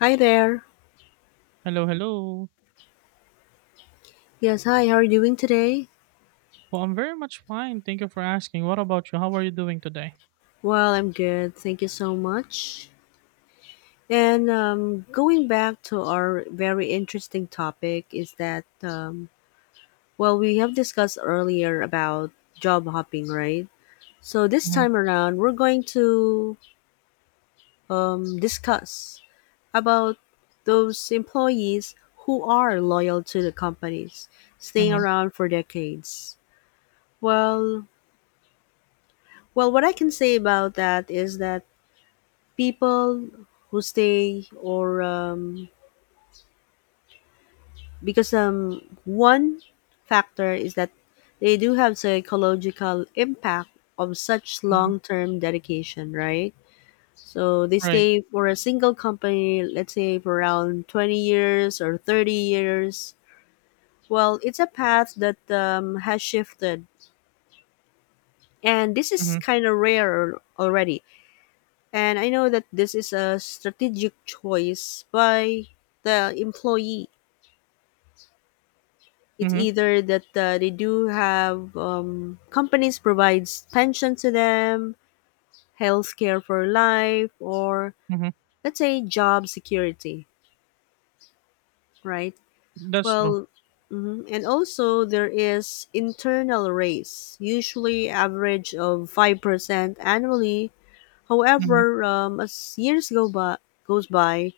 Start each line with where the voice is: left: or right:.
left: Hi there.
right: Hello, hello.
left: Yes, hi. How are you doing today?
right: Well, I'm very much fine. Thank you for asking. What about you? How are you doing today?
left: Well, I'm good. Thank you so much. And Going back to our very interesting topic is that well, we have discussed earlier about job hopping, right? So this
right: Mm-hmm,
left: time around, we're going to discuss about those employees who are loyal to the companies, staying
right: mm-hmm,
left: around for decades. Well, well, what I can say about that is that people who stay or because one factor is that they do have psychological impact of such
right: hmm.
left: long-term dedication, right? So they
right: Right.
left: stay for a single company, let's say for around 20 years or 30 years. It's a path that has shifted, and this is
right: Mm-hmm,
left: kind of rare already. And I know that this is a strategic choice by the employee. It's
right: mm-hmm,
left: either that they do have companies provides pension to them, health care for life, or
right: mm-hmm.
left: let's say job security, right?
right: That's true.
left: Well mhm. and also there is internal raise, usually average of 5% annually.
right: Mm-hmm,
left: However, as years go by,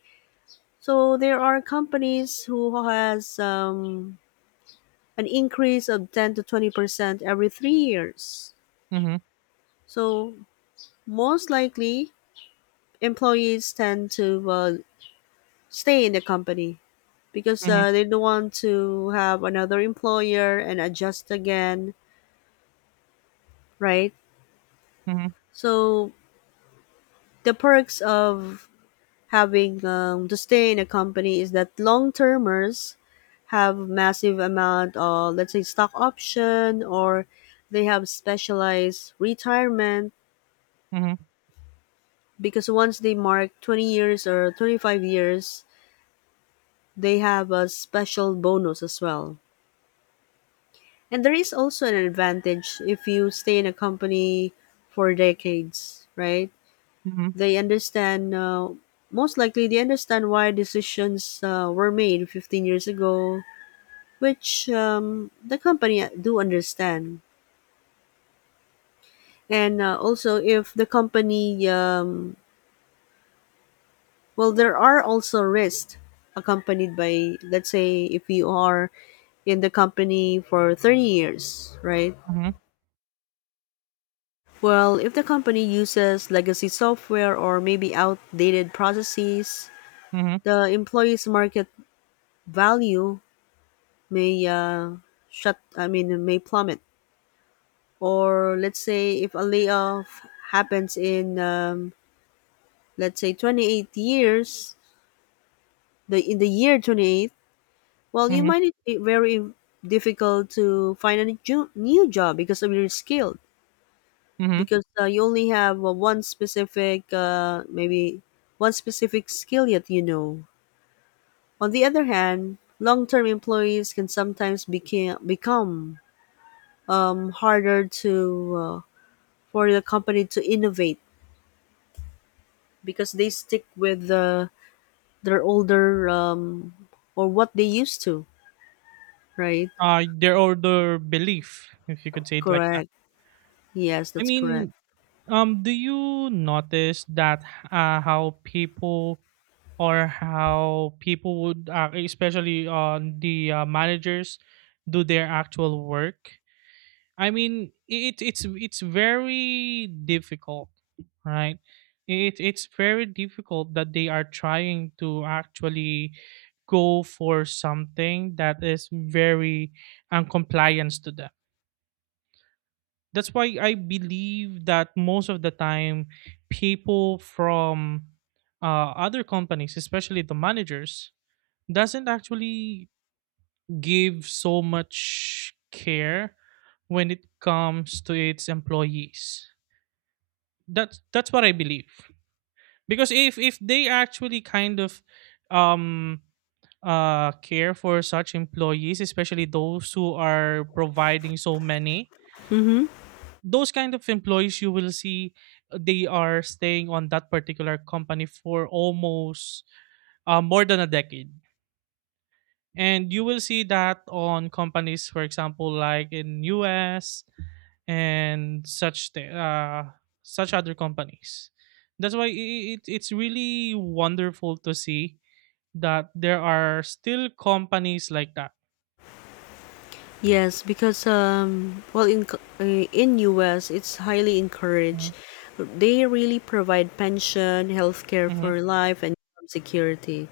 left: so there are companies who has an increase of 10 to 20% every 3 years.
right: mm-hmm,
left: So most likely, employees tend to stay in the company because
right: mm-hmm,
left: they don't want to have another employer and adjust again, right?
right: mm-hmm,
left: So the perks of having to stay in a company is that long termers have massive amount of, let's say, stock option, or they have specialized retirement,
right: mm-hmm,
left: because once they mark 20 years or 25 years they have a special bonus as well. And there is also an advantage if you stay in a company for decades, right?
right: mm-hmm,
left: They understand, most likely, they understand why decisions were made 15 years ago, which the company do understand. And also, if the company, well, there are also risks accompanied by, let's say, if you are in the company for 30 years, right?
right: mm-hmm.
left: Well, if the company uses legacy software or maybe outdated processes,
right: Mm-hmm.
left: the employee's market value may may plummet. Or let's say if a layoff happens in, let's say, 28 years, the in the year 28, well, you
right: Mhm,
left: might be very difficult to find a new job because of your skill.
right: mhm.
left: Because you only have one specific, maybe one specific skill yet, on the other hand, long-term employees can sometimes become harder to, for the company to innovate, because they stick with their older, or what they used to, right?
right: Their or their belief, if you could say it like that.
left: Correct, yes,
right: I
left: that's correct.
right: mean, do you notice that how people or how people would, especially on the managers, do their actual work? I mean, it's very difficult, right? It's very difficult that they are trying to actually go for something that is very uncompliance to them. That's why I believe that most of the time, people from other companies, especially the managers, doesn't actually give so much care when it comes to its employees. That's what I believe, because if they actually kind of um care for such employees, especially those who are providing so many
left: Mm-hmm.
right: those kind of employees, you will see they are staying on that particular company for almost more than a decade, and you will see that on companies, for example, like in US and such such other companies. That's why it's really wonderful to see that there are still companies like that.
left: Yes, because in US, it's highly encouraged.
right: Mhm,
left: They really provide pension, healthcare
right: mhm,
left: for life, and job security.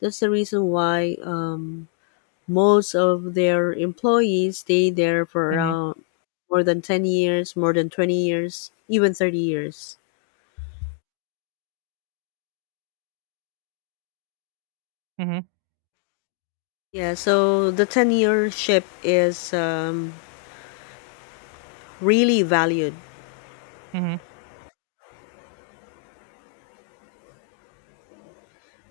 left: That's the reason why most of their employees stay there for
right: mhm,
left: around more than 10 years, more than 20 years, even 30 years.
right: mhm,
left: Yeah, so the tenureship is really valued.
right: mhm,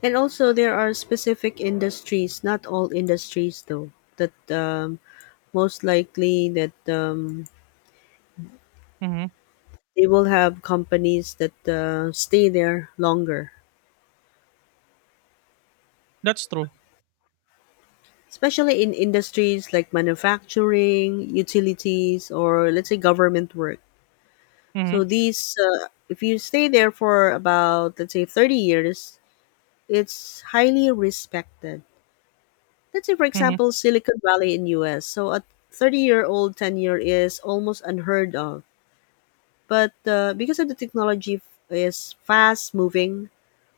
left: And also, there are specific industries, not all industries though, that most likely that
right: mhm.
left: they will have companies that stay there longer.
right: That's true.
left: Especially in industries like manufacturing, utilities, or let's say government work. So
right: Mhm,
left: these, if you stay there for about, let's say, 30 years, it's highly respected. Let's say, for
right: mhm,
left: example, Silicon Valley in U.S. So a 30-year-old tenure is almost unheard of, but because of the is fast moving,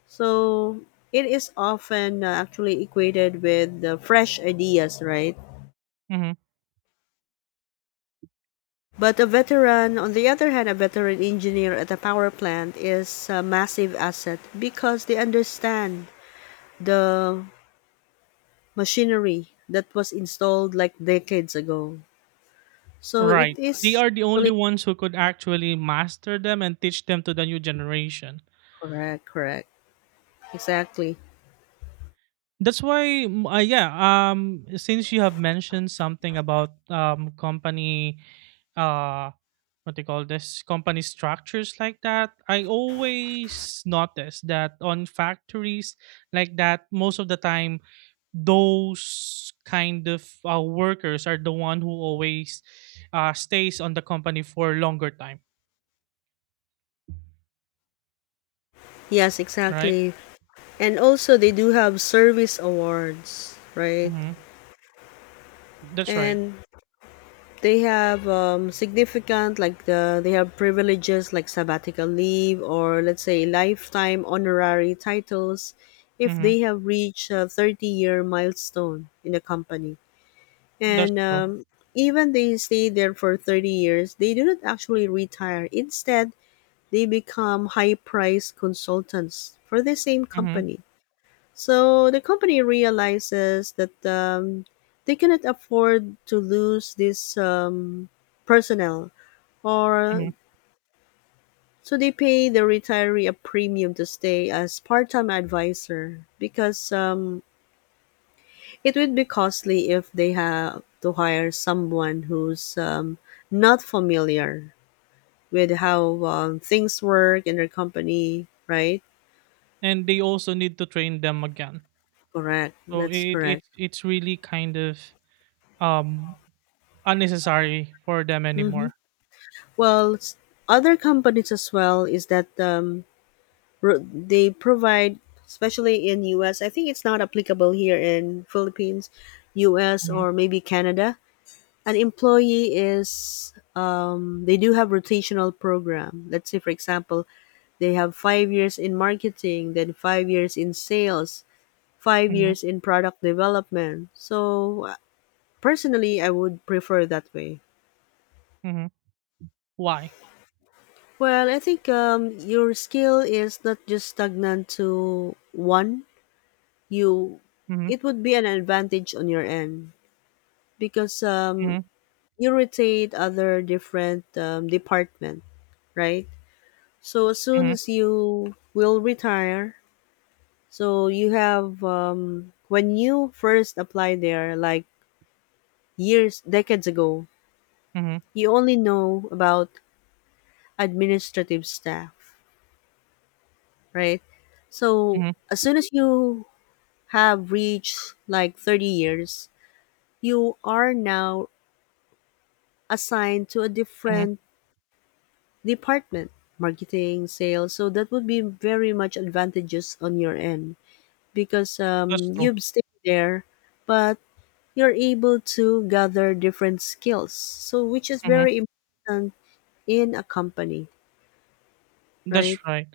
left: so it is often actually equated with the fresh ideas, right?
right: mhm.
left: But a veteran, on the other hand, a veteran engineer at a power plant is a massive asset because they understand the machinery that was installed like decades ago. So it
right: Right. They
left: is
right: are the
left: actually
right: only ones who could actually master them and teach them to the new generation.
left: correct, exactly.
right: That's why. Yeah. Since you have mentioned something about company, uh, what they call this company structures like that, I always notice that on factories like that, most of the time, those kind of workers are the one who always stays on the company for longer time,
left: Yes,
right: right?
left: exactly. And also, they do have service awards, right?
right: Mm-hmm. That's right.
left: And they have significant like the they have privileges like sabbatical leave, or let's say lifetime honorary titles, if
right: Mm-hmm.
left: they have reached a 30-year milestone in the company.
right: That's
left: And
right: true.
left: Even they stay there for 30 years, they do not actually retire. Instead, they become high priced consultants for the same
right: Mm-hmm.
left: company. So the company realizes that they cannot afford to lose this personnel, or
right: Mm-hmm.
left: so they pay the retiree a premium to stay as part-time advisor, because it would be costly if they have to hire someone who's not familiar with how things work in their company, right?
right: And they also need to train them again.
left: Correct.
right: So
left: That's
right: it
left: correct.
right: it's it's really kind of um unnecessary for them
left: Mhm.
right: anymore.
left: Well, s- Other companies as well is that they provide, especially in US. I think it's not applicable here in Philippines, US, or
right: Mhm,
left: maybe Canada. An employee is, they do have rotational program. Let's say, for example, they have 5 years in marketing, then 5 years in sales, five
right: mhm,
left: years in product development. So personally, I would prefer that way.
right: mhm. Why?
left: Well, I think your skill is not just stagnant to one. You,
right: Mhm,
left: it would be an advantage on your end because
right: mhm,
left: you rotate other different department, right? So as soon
right: mhm,
left: as you will retire, so you have, when you first apply there, like years, decades ago,
right: mhm,
left: you only know about administrative staff, right? So
right: mhm,
left: as soon as you have reached like 30 years, you are now assigned to a
right: mhm.
left: different department, marketing, sales. So that would be very much advantageous on your end because
right: That's true.
left: you've stayed there, but you're able to gather different skills. So which is
right: Mhm.
left: very important in a company, right?
right: That's right.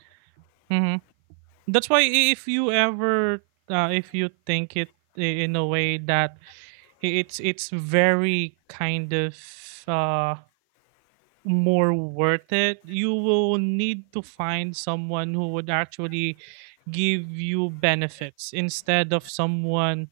right: Mhm. That's why, if you ever, if you think it, in a way that it's very kind of uh more worth it, you will need to find someone who would actually give you benefits instead of someone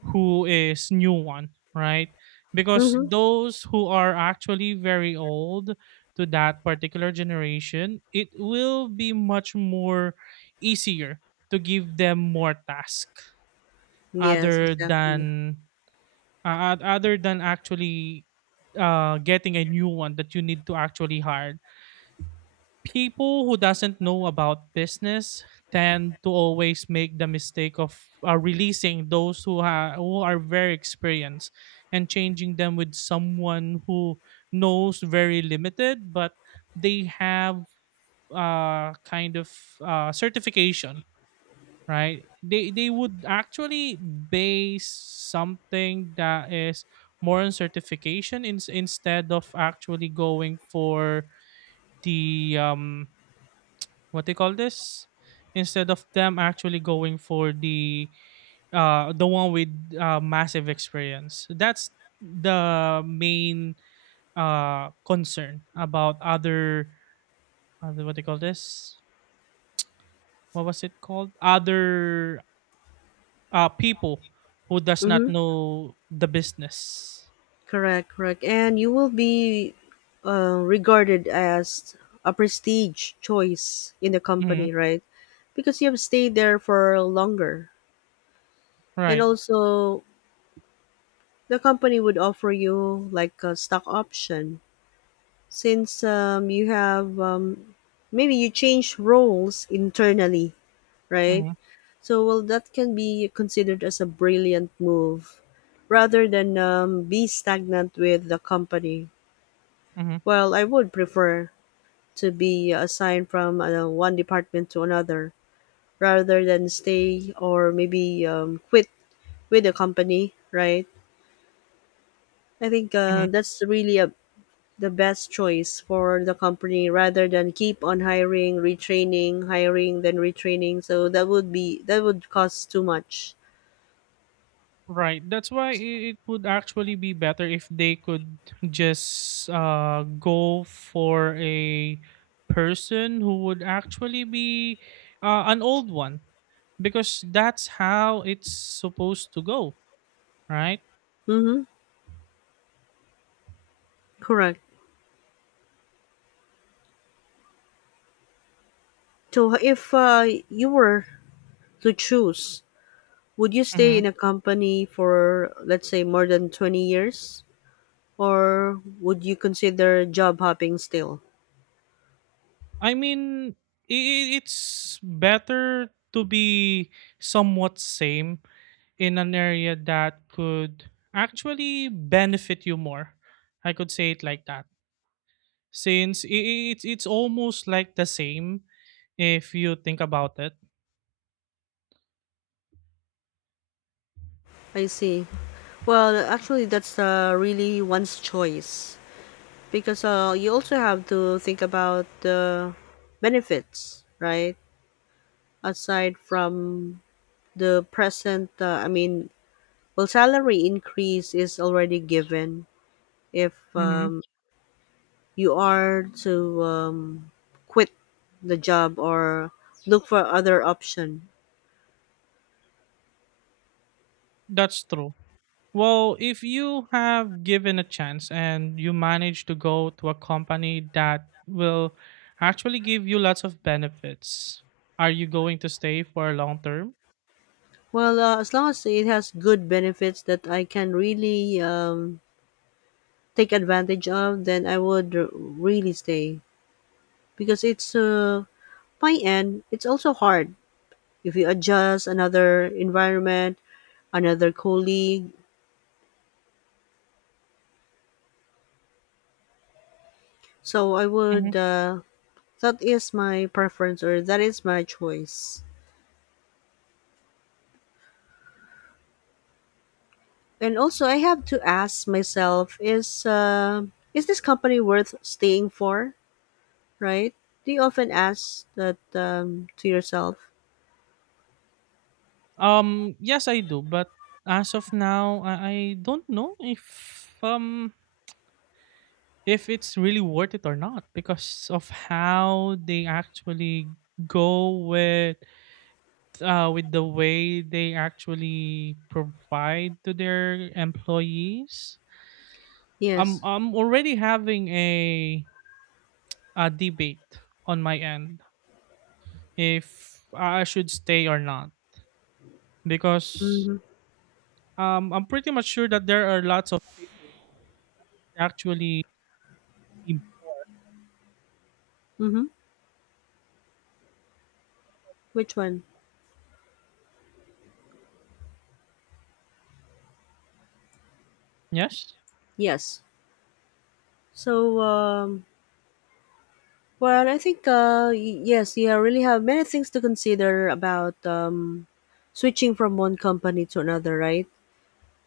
right: who is new one, right? Because
left: Mm-hmm.
right: those who are actually very old to that particular generation, it will be much more easier to give them more task
left: Yes,
right: other
left: exactly.
right: than other than actually, getting a new one that you need to actually hire. People who doesn't know about business tend to always make the mistake of releasing those who are very experienced, and changing them with someone who knows very limited, but they have kind of certification, right? They would actually base something that is more on certification, instead of actually going for the what they call this, instead of them actually going for the one with massive experience. That's the main concern about other, what they call this, what was it called, other people who does not
left: Mm-hmm.
right: know the business.
left: Correct. And you will be regarded as a prestige choice in the
right: Hmm.
left: company, right? Because you have stayed there for longer. And
right: Right.
left: also, the company would offer you like a stock option, since you have, maybe you change roles internally, right?
right: Mm-hmm.
left: So, well, that can be considered as a brilliant move rather than be stagnant with the company.
right: Hmm,
left: Well, I would prefer to be assigned from one department to another rather than stay, or maybe quit with the company, right? I think
right: hmm.
left: that's really a, the best choice for the company rather than keep on hiring, retraining, hiring, then retraining. So that would cost too much.
right: Right. That's why, it would actually be better if they could just go for a person who would actually be an old one, because that's how it's supposed to go, right?
left: Mm-hmm. Correct. So if you were to choose, would you stay
right: Hmm.
left: in a company for, let's say, more than 20 years? Or would you consider job hopping still?
right: I mean, it's better to be somewhat same in an area that could actually benefit you more. I could say it like that. Since I it's almost like the same if you think about it.
left: I see. Well, actually, that's really one's choice, because you also have to think about the benefits, right? Aside from the present, well, salary increase is already given if
right: Mhm.
left: you are to quit the job or look for other option.
right: That's true. Well, if you have given a chance and you manage to go to a company that will actually give you lots of benefits, are you going to stay for a long term?
left: Well, as long as it has good benefits that I can really take advantage of, then I would really stay because it's, my end. It's also hard if you adjust another environment, another colleague. So I would.
right: Mhm.
left: That is my preference, or that is my choice. And also, I have to ask myself: is this company worth staying for? Right? Do you often ask that to yourself?
right: Yes, I do, but as of now, I don't know if it's really worth it or not, because of how they actually go with the way they actually provide to their employees. I'm
left: Yes.
right: I'm already having a debate on my end if I should stay or not, because
left: Mm-hmm.
right: I'm pretty much sure that there are lots of people actually. Mm.
left: Mm-hmm. Which one?
right: Yes.
left: Yes. So, well, I think, yes, you really have many things to consider about switching from one company to another, right?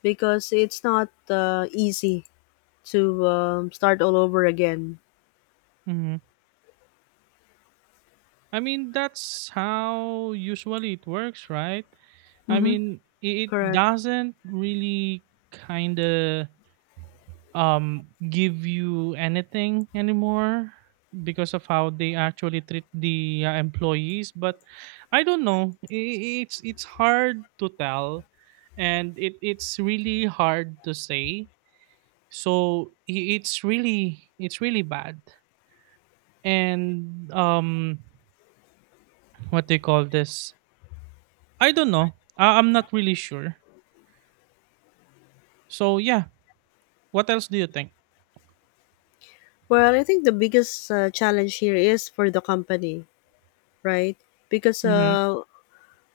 left: Because it's not easy to start all over again.
right: Hmm. I mean, that's how usually it works, right? I
left: Mm-hmm.
right: mean, it
left: Correct.
right: doesn't really kind of give you anything anymore, because of how they actually treat the employees, but I don't know. It's hard to tell, and it's really hard to say. So, it's really bad, and what they call this, I don't know. I'm not really sure. So, yeah, what else do you think?
left: Well, I think the biggest challenge here is for the company, right? Because,
right: Mm-hmm.
left: uh,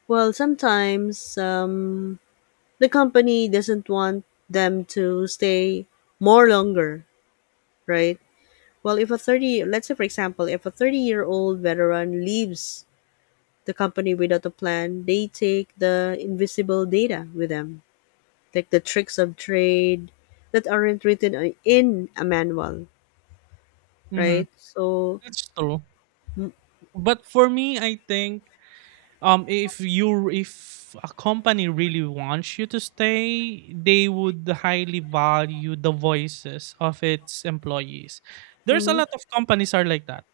left: well, sometimes the company doesn't want them to stay more longer, right? Well, if a 30, Let's say for example, if a 30-year-old veteran leaves the company without a plan, they take the invisible data with them, like the tricks of trade that aren't written in a manual,
right: Mm-hmm.
left: right? So,
right: That's true.
left: mm,
right: But for me, I think, if a company really wants you to stay, they would highly value the voices of its employees. There's a
left: mm-hmm,
right: lot of companies are like that,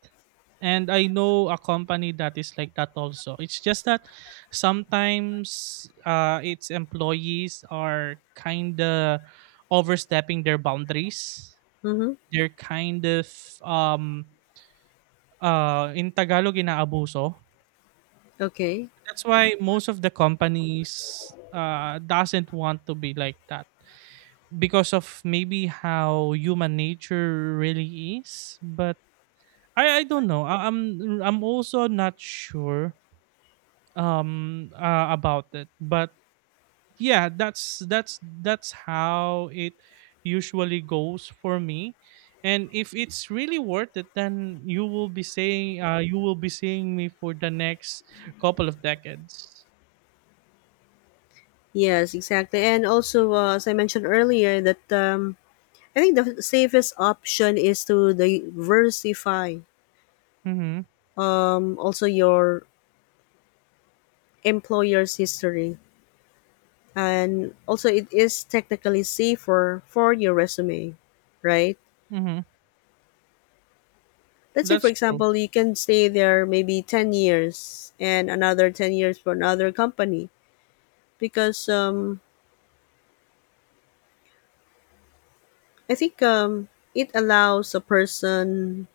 right: and I know a company that is like that also. It's just that sometimes, its employees are kind of overstepping their boundaries.
left: mm-hmm,
right: They're kind of um in Tagalog, inaabuso.
left: okay.
right: That's why most of the companies doesn't want to be like that, because of maybe how human nature really is. But I don't know. I'm also not sure about it. But yeah, that's how it usually goes for me. And if it's really worth it, then you will be saying you will be seeing me for the next couple of decades.
left: Yes, exactly. And also, as I mentioned earlier, that I think the safest option is to diversify
right: Mm-hmm.
left: also your employer's history, and also it is technically safer for your resume, right?
right: Mm-hmm.
left: Let's say for
right: That's true.
left: example you can stay there maybe 10 years and another 10 years for another company, because I think it allows a person,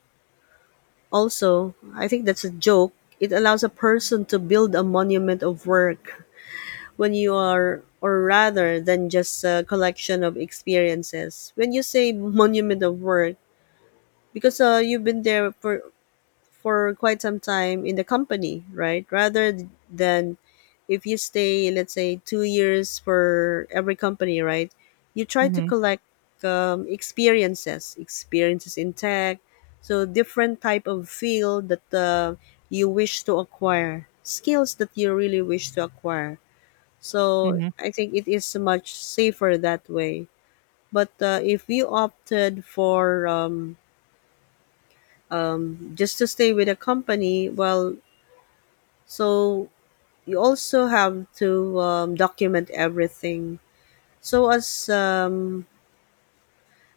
left: also I think that's a joke, it allows a person to build a monument of work when you are, or rather than just a collection of experiences. When you say monument of work, because you've been there for quite some time in the company, right? Rather than if you stay, let's say, 2 years for every company, right? You try to
right: Mhm,
left: collect experiences in tech, so different type of field that you wish to acquire, skills that you really wish to acquire. So
right: mhm,
left: I think it is much safer that way. But if you opted for just to stay with a company, well, so you also have to document everything. So as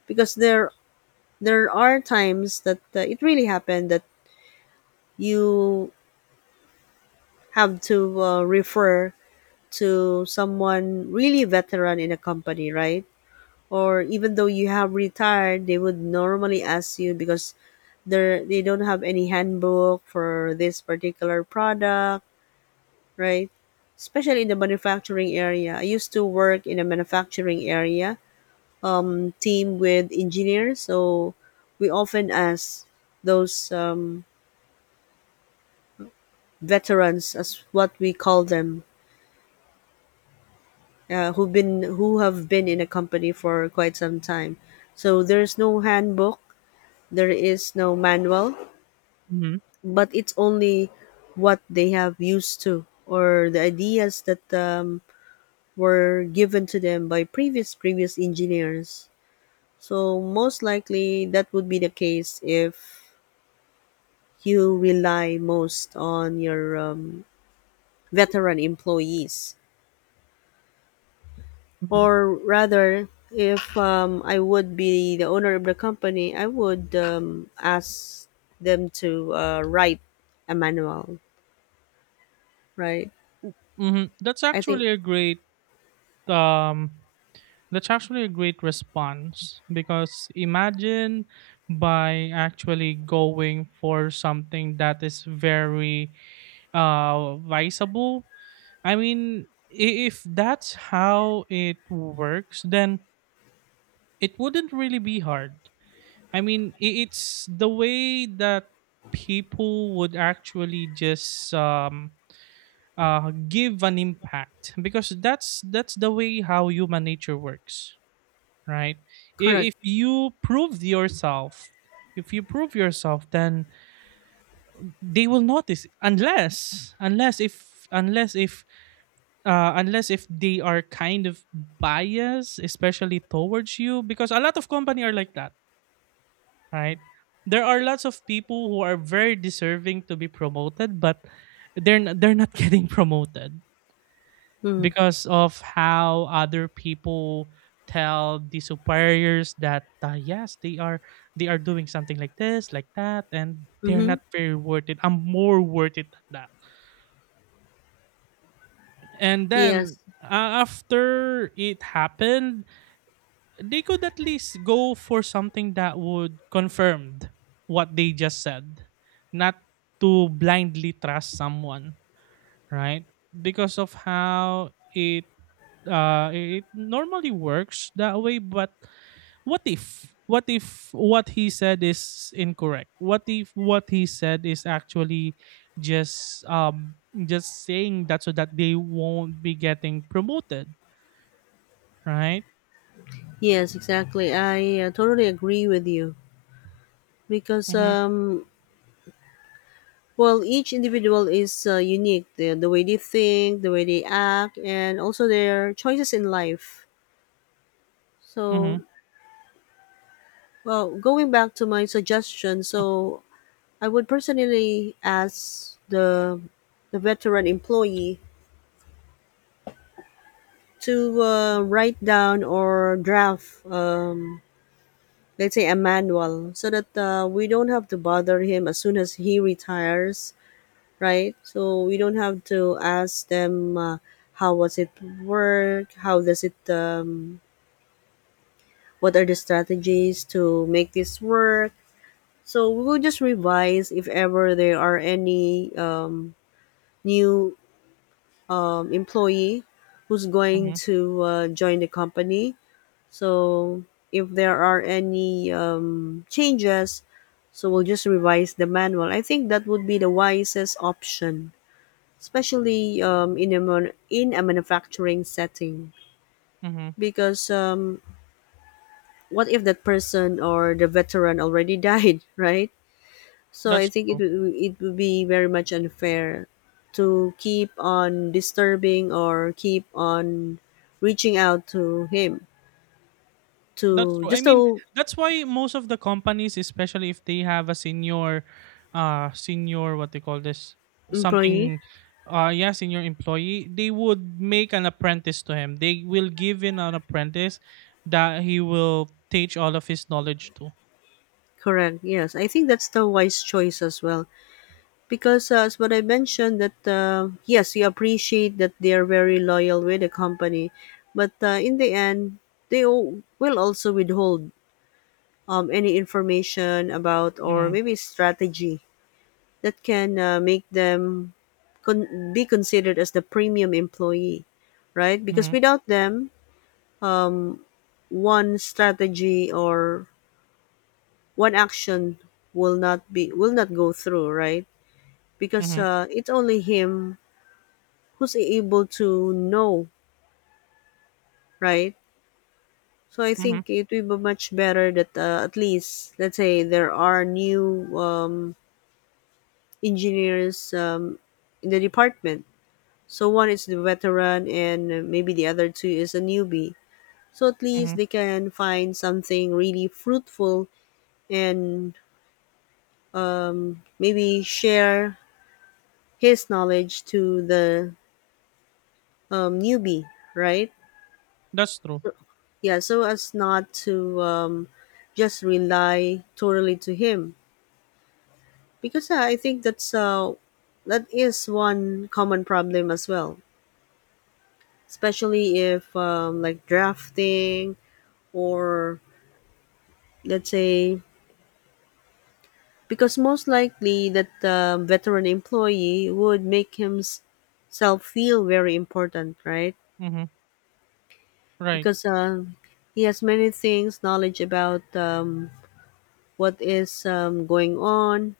left: because there are times that it really happened that you have to refer to someone really veteran in a company, right? Or even though you have retired, they would normally ask you because they don't have any handbook for this particular product, right? Especially in the manufacturing area, I used to work in a manufacturing area, team with engineers. So we often ask those veterans, as what we call them, who have been in a company for quite some time. So there's no handbook, there is no manual,
right: mhm,
left: but it's only what they have used to, or the ideas that were given to them by previous engineers. So most likely that would be the case if you rely most on your veteran employees.
right: mhm,
left: Or rather, if I would be the owner of the company, I would ask them to write a manual, right?
right: mhm. That's
left: I think
right: actually a great um response, because imagine, by actually going for something that is very visible. I mean, if that's how it works, then it wouldn't really be hard. I mean, it's the way that people would actually just give an impact, because that's the way how human nature works, right? I-
left: correct.
right: if you prove yourself if you prove yourself, then they will notice, unless if they are kind of biased, especially towards you, because a lot of company are like that, right? There are lots of people who are very deserving to be promoted, but they're not getting promoted,
left: Mm-hmm.
right: because of how other people tell the superiors that, yes, they are doing something like this, like that, and they're
left: Mm-hmm.
right: not very worth it, I'm more worth it than that. And then,
left: Yes,
right: after it happened, they could at least go for something that would confirm what they just said, not to blindly trust someone, right? Because of how it normally works that way, but what if what he said is incorrect, what if what he said is actually just um just saying that so that they won't be getting promoted, right?
left: yes, exactly. I totally agree with you because,
right: Mm-hmm,
left: well, each individual is unique. The way they think, the way they act, and also their choices in life.
right: mm-hmm,
left: So, well, going back to my suggestion, so I would personally ask the veteran employee to write down or draft, let's say, a manual, so that we don't have to bother him as soon as he retires, right? So we don't have to ask them how was it work, how does it, what are the strategies to make this work. So we will just revise if ever there are any new employee who's going
right: mm-hmm,
left: to join the company. So if there are any changes, so we'll just revise the manual. I think that would be the wisest option, especially in a manufacturing setting,
right: mm-hmm.
left: because what if that person or the veteran already died, right? So I
right: that's
left: think
right: true
left: it would be very much unfair to keep on disturbing or keep on reaching out to him,
right: That's
left: to
right: true. I
left: just
right: mean,
left: a
right: that's why most of the companies, especially if they have a senior, what they call this,
left: employee.
right: something, yeah, senior employee, they would make an apprentice to him. They will give in an apprentice that he will teach all of his knowledge to.
left: Correct, yes, I think that's the wise choice as well. Because as what I mentioned, that yes, you appreciate that they are very loyal with the company, but in the end, will also withhold any information about, or
right: Mm,
left: maybe strategy that can make them be considered as the premium employee, right? Because
right: mhm,
left: without them, um, one strategy or one action will not go through, right? Because
right: mhm,
left: it's only him who's able to know, right? So I
right: mhm,
left: think it will be much better that at least, let's say there are new engineers in the department. So one is the veteran, and maybe the other two is a newbie. So at
right: mhm.
left: least they can find something really fruitful, and maybe share his knowledge to the newbie, right?
right: That's true.
left: Yeah, so as not to just rely totally to him, because I think that's that is one common problem as well, especially if like drafting or let's say, because most likely that veteran employee would make himself feel very important, right?
right: Mhm. Right.
left: Because he has many things knowledge about what is going on.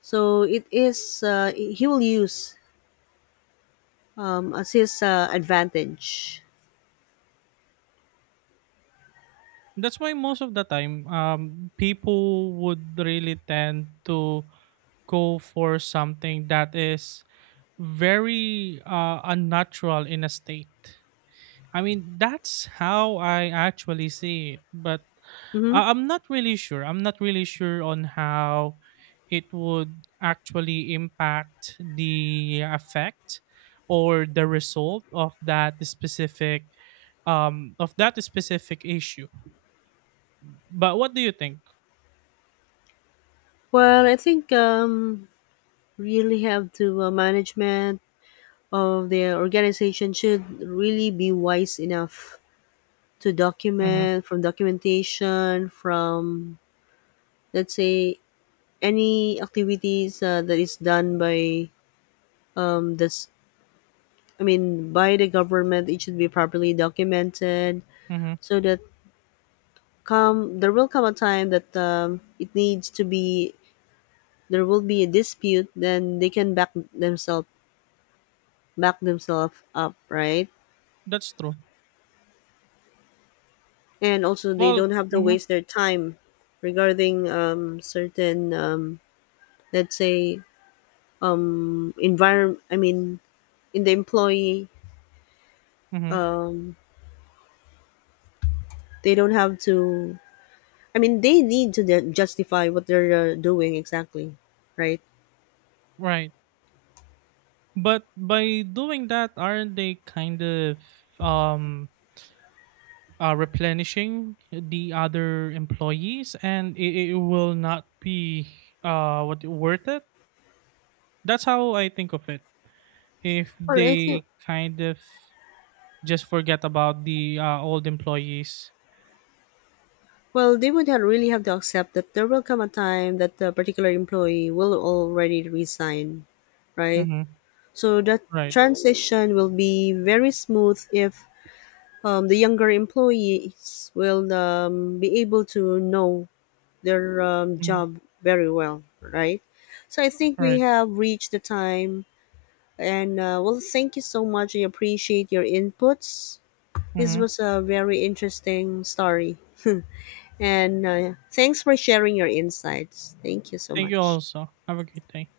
left: So it is he will use as his advantage.
right: That's why most of the time, people would really tend to go for something that is very unnatural in a state. I mean, that's how I actually see it, but
left: Hmm.
right: I'm not really sure. I'm not really sure on how it would actually impact the effect or the result of that specific issue, but what do you think?
left: Well, I think really have to management of the organization should really be wise enough to
right: Mm-hmm,
left: documentation from, let's say, any activities that is done by this I mean by the government, it should be properly documented,
right: mm-hmm.
left: so that come there will come a time that it needs to be there will be a dispute, then they can back themselves up, right?
right: That's true.
left: And also they
right: Well,
left: don't have to
right: mm-hmm,
left: waste their time regarding certain let's say environment, I mean in the employee,
right: mm-hmm.
left: um, they don't have to, I mean they need to justify what they're doing exactly, right?
right: Right. But by doing that, aren't they kind of um replenishing the other employees, and it will not be what worth it? That's how I think of it. If
left: Well I think
right: they kind of Just forget about the old employees.
left: well, they would have really have to accept that there will come a time that the particular employee will already resign, right?
right: Mhm.
left: So that
right: Right.
left: transition will be very smooth if the younger employees will be able to know their
right: Mhm.
left: job very well, right? So I think we
right: Right.
left: have reached the time. And well, thank you so much. I appreciate your inputs. This
right: Mhm.
left: was a very interesting story. And thanks for sharing your insights. Thank you so
right: Thank you
left: much.
right: also. Have a great day.